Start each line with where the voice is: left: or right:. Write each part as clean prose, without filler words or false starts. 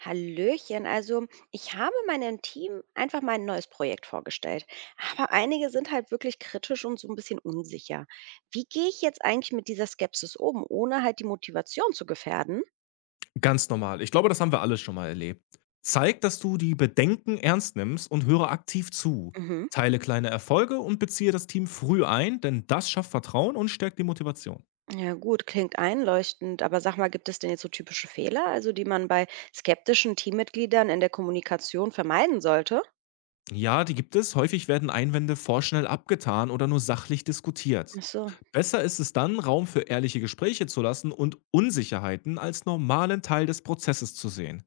right: Hallöchen, also ich habe meinem Team einfach mal ein neues Projekt vorgestellt. Aber einige sind halt wirklich kritisch und so ein bisschen unsicher. Wie gehe ich jetzt eigentlich mit dieser Skepsis um, ohne halt die Motivation zu gefährden?
left: Ganz normal. Ich glaube, das haben wir alle schon mal erlebt. Zeig, dass du die Bedenken ernst nimmst und höre aktiv zu.
right: Mhm.
left: Teile kleine Erfolge und beziehe das Team früh ein, denn das schafft Vertrauen und stärkt die Motivation.
right: Ja gut, klingt einleuchtend, aber sag mal, gibt es denn jetzt so typische Fehler, also die man bei skeptischen Teammitgliedern in der Kommunikation vermeiden sollte?
left: Ja, die gibt es. Häufig werden Einwände vorschnell abgetan oder nur sachlich diskutiert.
right: Ach so.
left: Besser ist es dann, Raum für ehrliche Gespräche zu lassen und Unsicherheiten als normalen Teil des Prozesses zu sehen.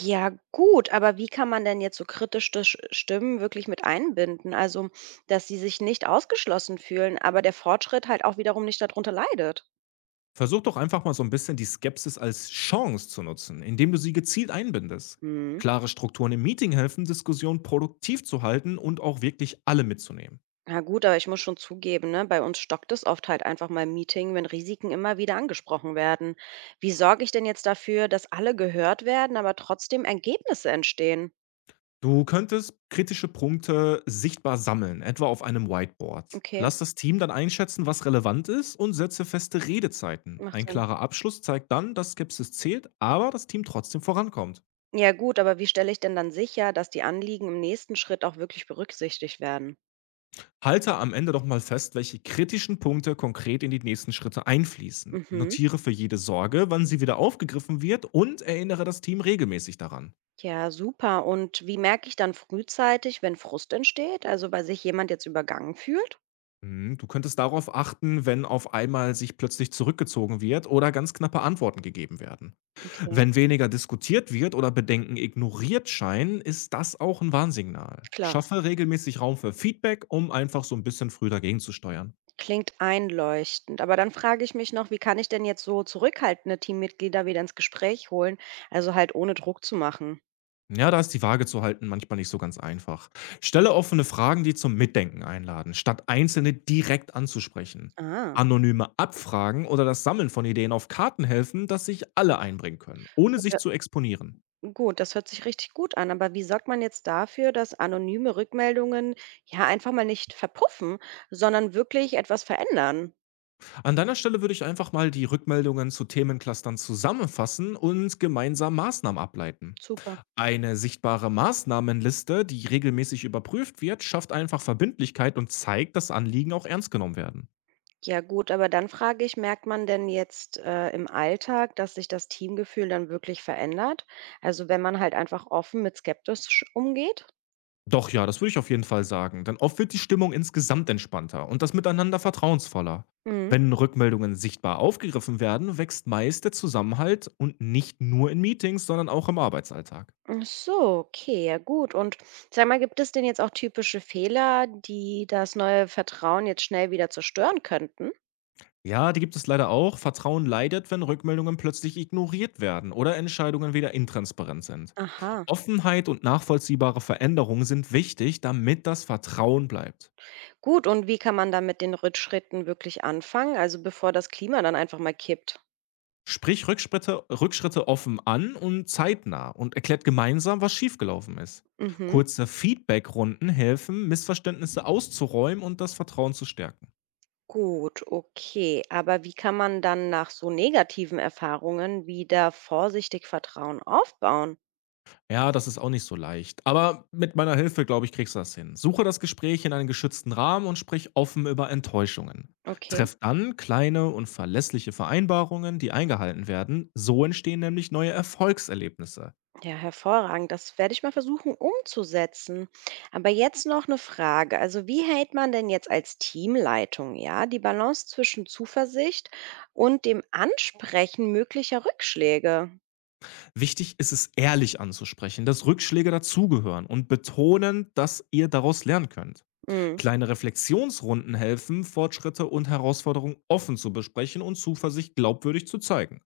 right: Ja gut, aber wie kann man denn jetzt so kritisch Sch Stimmen wirklich mit einbinden? Also, dass sie sich nicht ausgeschlossen fühlen, aber der Fortschritt halt auch wiederum nicht darunter leidet.
left: Versuch doch einfach mal so ein bisschen die Skepsis als Chance zu nutzen, indem du sie gezielt einbindest.
right: Mhm.
left: Klare Strukturen im Meeting helfen, Diskussionen produktiv zu halten und auch wirklich alle mitzunehmen.
right: Na gut, aber ich muss schon zugeben, ne, bei uns stockt es oft halt einfach mal im Meeting, wenn Risiken immer wieder angesprochen werden. Wie sorge ich denn jetzt dafür, dass alle gehört werden, aber trotzdem Ergebnisse entstehen?
left: Du könntest kritische Punkte sichtbar sammeln, etwa auf einem Whiteboard.
right: Okay,
left: Lass das Team dann einschätzen, was relevant ist und setze feste Redezeiten.
right: macht
left: Ein
right: Sinn.
left: klarer Abschluss zeigt dann, dass Skepsis zählt, aber das Team trotzdem vorankommt.
right: Ja gut, aber wie stelle ich denn dann sicher, dass die Anliegen im nächsten Schritt auch wirklich berücksichtigt werden?
left: Halte am Ende doch mal fest, welche kritischen Punkte konkret in die nächsten Schritte einfließen.
right: Mhm.
left: Notiere für jede Sorge, wann sie wieder aufgegriffen wird und erinnere das Team regelmäßig daran.
right: Ja, super. Und wie merke ich dann frühzeitig, wenn Frust entsteht? Also, weil sich jemand jetzt übergangen fühlt?
left: Hm, du könntest darauf achten, wenn auf einmal sich plötzlich zurückgezogen wird oder ganz knappe Antworten gegeben werden.
right: Okay,
left: Wenn weniger diskutiert wird oder Bedenken ignoriert scheinen, ist das auch ein Warnsignal.
right: klar.
left: Schaffe regelmäßig Raum für Feedback, um einfach so ein bisschen früh dagegen zu steuern.
right: Klingt einleuchtend. Aber dann frage ich mich noch, wie kann ich denn jetzt so zurückhaltende Teammitglieder wieder ins Gespräch holen? Also halt ohne Druck zu machen.
left: Ja, da ist die Waage zu halten manchmal nicht so ganz einfach. Stelle offene Fragen, die zum Mitdenken einladen, statt einzelne direkt anzusprechen.
right: Ah,
left: Anonyme Abfragen oder das Sammeln von Ideen auf Karten helfen, dass sich alle einbringen können, ohne
right: gut,
left: sich zu
right: hö-
left: exponieren.
right: gut, das hört sich richtig gut an. Aber wie sorgt man jetzt dafür, dass anonyme Rückmeldungen ja einfach mal nicht verpuffen, sondern wirklich etwas verändern?
left: An deiner Stelle würde ich einfach mal die Rückmeldungen zu Themenclustern zusammenfassen und gemeinsam Maßnahmen ableiten.
right: Super.
left: Eine sichtbare Maßnahmenliste, die regelmäßig überprüft wird, schafft einfach Verbindlichkeit und zeigt, dass Anliegen auch ernst genommen werden.
right: Ja gut, aber dann frage ich, merkt man denn jetzt, im Alltag, dass sich das Teamgefühl dann wirklich verändert? Also, wenn man halt einfach offen mit skeptisch umgeht?
left: Doch, ja, das würde ich auf jeden Fall sagen, denn oft wird die Stimmung insgesamt entspannter und das Miteinander vertrauensvoller.
right: Mhm.
left: Wenn Rückmeldungen sichtbar aufgegriffen werden, wächst meist der Zusammenhalt und nicht nur in Meetings, sondern auch im Arbeitsalltag.
right: Ach so, okay, ja gut. Und sag mal, gibt es denn jetzt auch typische Fehler, die das neue Vertrauen jetzt schnell wieder zerstören könnten?
left: Ja, die gibt es leider auch. Vertrauen leidet, wenn Rückmeldungen plötzlich ignoriert werden oder Entscheidungen wieder intransparent sind.
right: Aha.
left: Offenheit und nachvollziehbare Veränderungen sind wichtig, damit das Vertrauen bleibt.
right: Gut, und wie kann man dann mit den Rückschritten wirklich anfangen, also bevor das Klima dann einfach mal kippt?
left: Sprich Rückschritte offen an und zeitnah und erklärt gemeinsam, was schiefgelaufen ist.
right: Mhm.
left: Kurze Feedbackrunden helfen, Missverständnisse auszuräumen und das Vertrauen zu stärken.
right: Gut, okay. Aber wie kann man dann nach so negativen Erfahrungen wieder vorsichtig Vertrauen aufbauen?
left: Ja, das ist auch nicht so leicht. Aber mit meiner Hilfe, glaube ich, kriegst du das hin. Suche das Gespräch in einen geschützten Rahmen und sprich offen über Enttäuschungen.
right: Okay.
left: Treff dann kleine und verlässliche Vereinbarungen, die eingehalten werden. So entstehen nämlich neue Erfolgserlebnisse.
right: Ja, hervorragend. Das werde ich mal versuchen umzusetzen. Aber jetzt noch eine Frage. Also wie hält man denn jetzt als Teamleitung, ja, die Balance zwischen Zuversicht und dem Ansprechen möglicher Rückschläge?
left: Wichtig ist es, ehrlich anzusprechen, dass Rückschläge dazugehören und betonen, dass ihr daraus lernen könnt.
right: Mm.
left: Kleine Reflexionsrunden helfen, Fortschritte und Herausforderungen offen zu besprechen und Zuversicht glaubwürdig zu zeigen.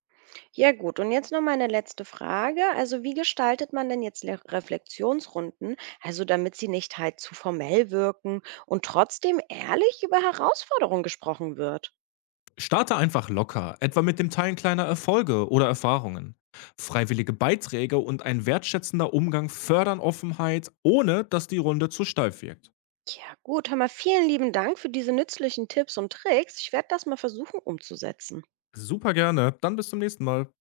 right: Ja gut, und jetzt noch meine letzte Frage. Also wie gestaltet man denn jetzt Reflexionsrunden, also damit sie nicht halt zu formell wirken und trotzdem ehrlich über Herausforderungen gesprochen wird?
left: Starte einfach locker, etwa mit dem Teilen kleiner Erfolge oder Erfahrungen. Freiwillige Beiträge und ein wertschätzender Umgang fördern Offenheit, ohne dass die Runde zu steif wirkt.
right: Ja gut, hör mal, vielen lieben Dank für diese nützlichen Tipps und Tricks. Ich werde das mal versuchen umzusetzen.
left: Super gerne, dann bis zum nächsten Mal.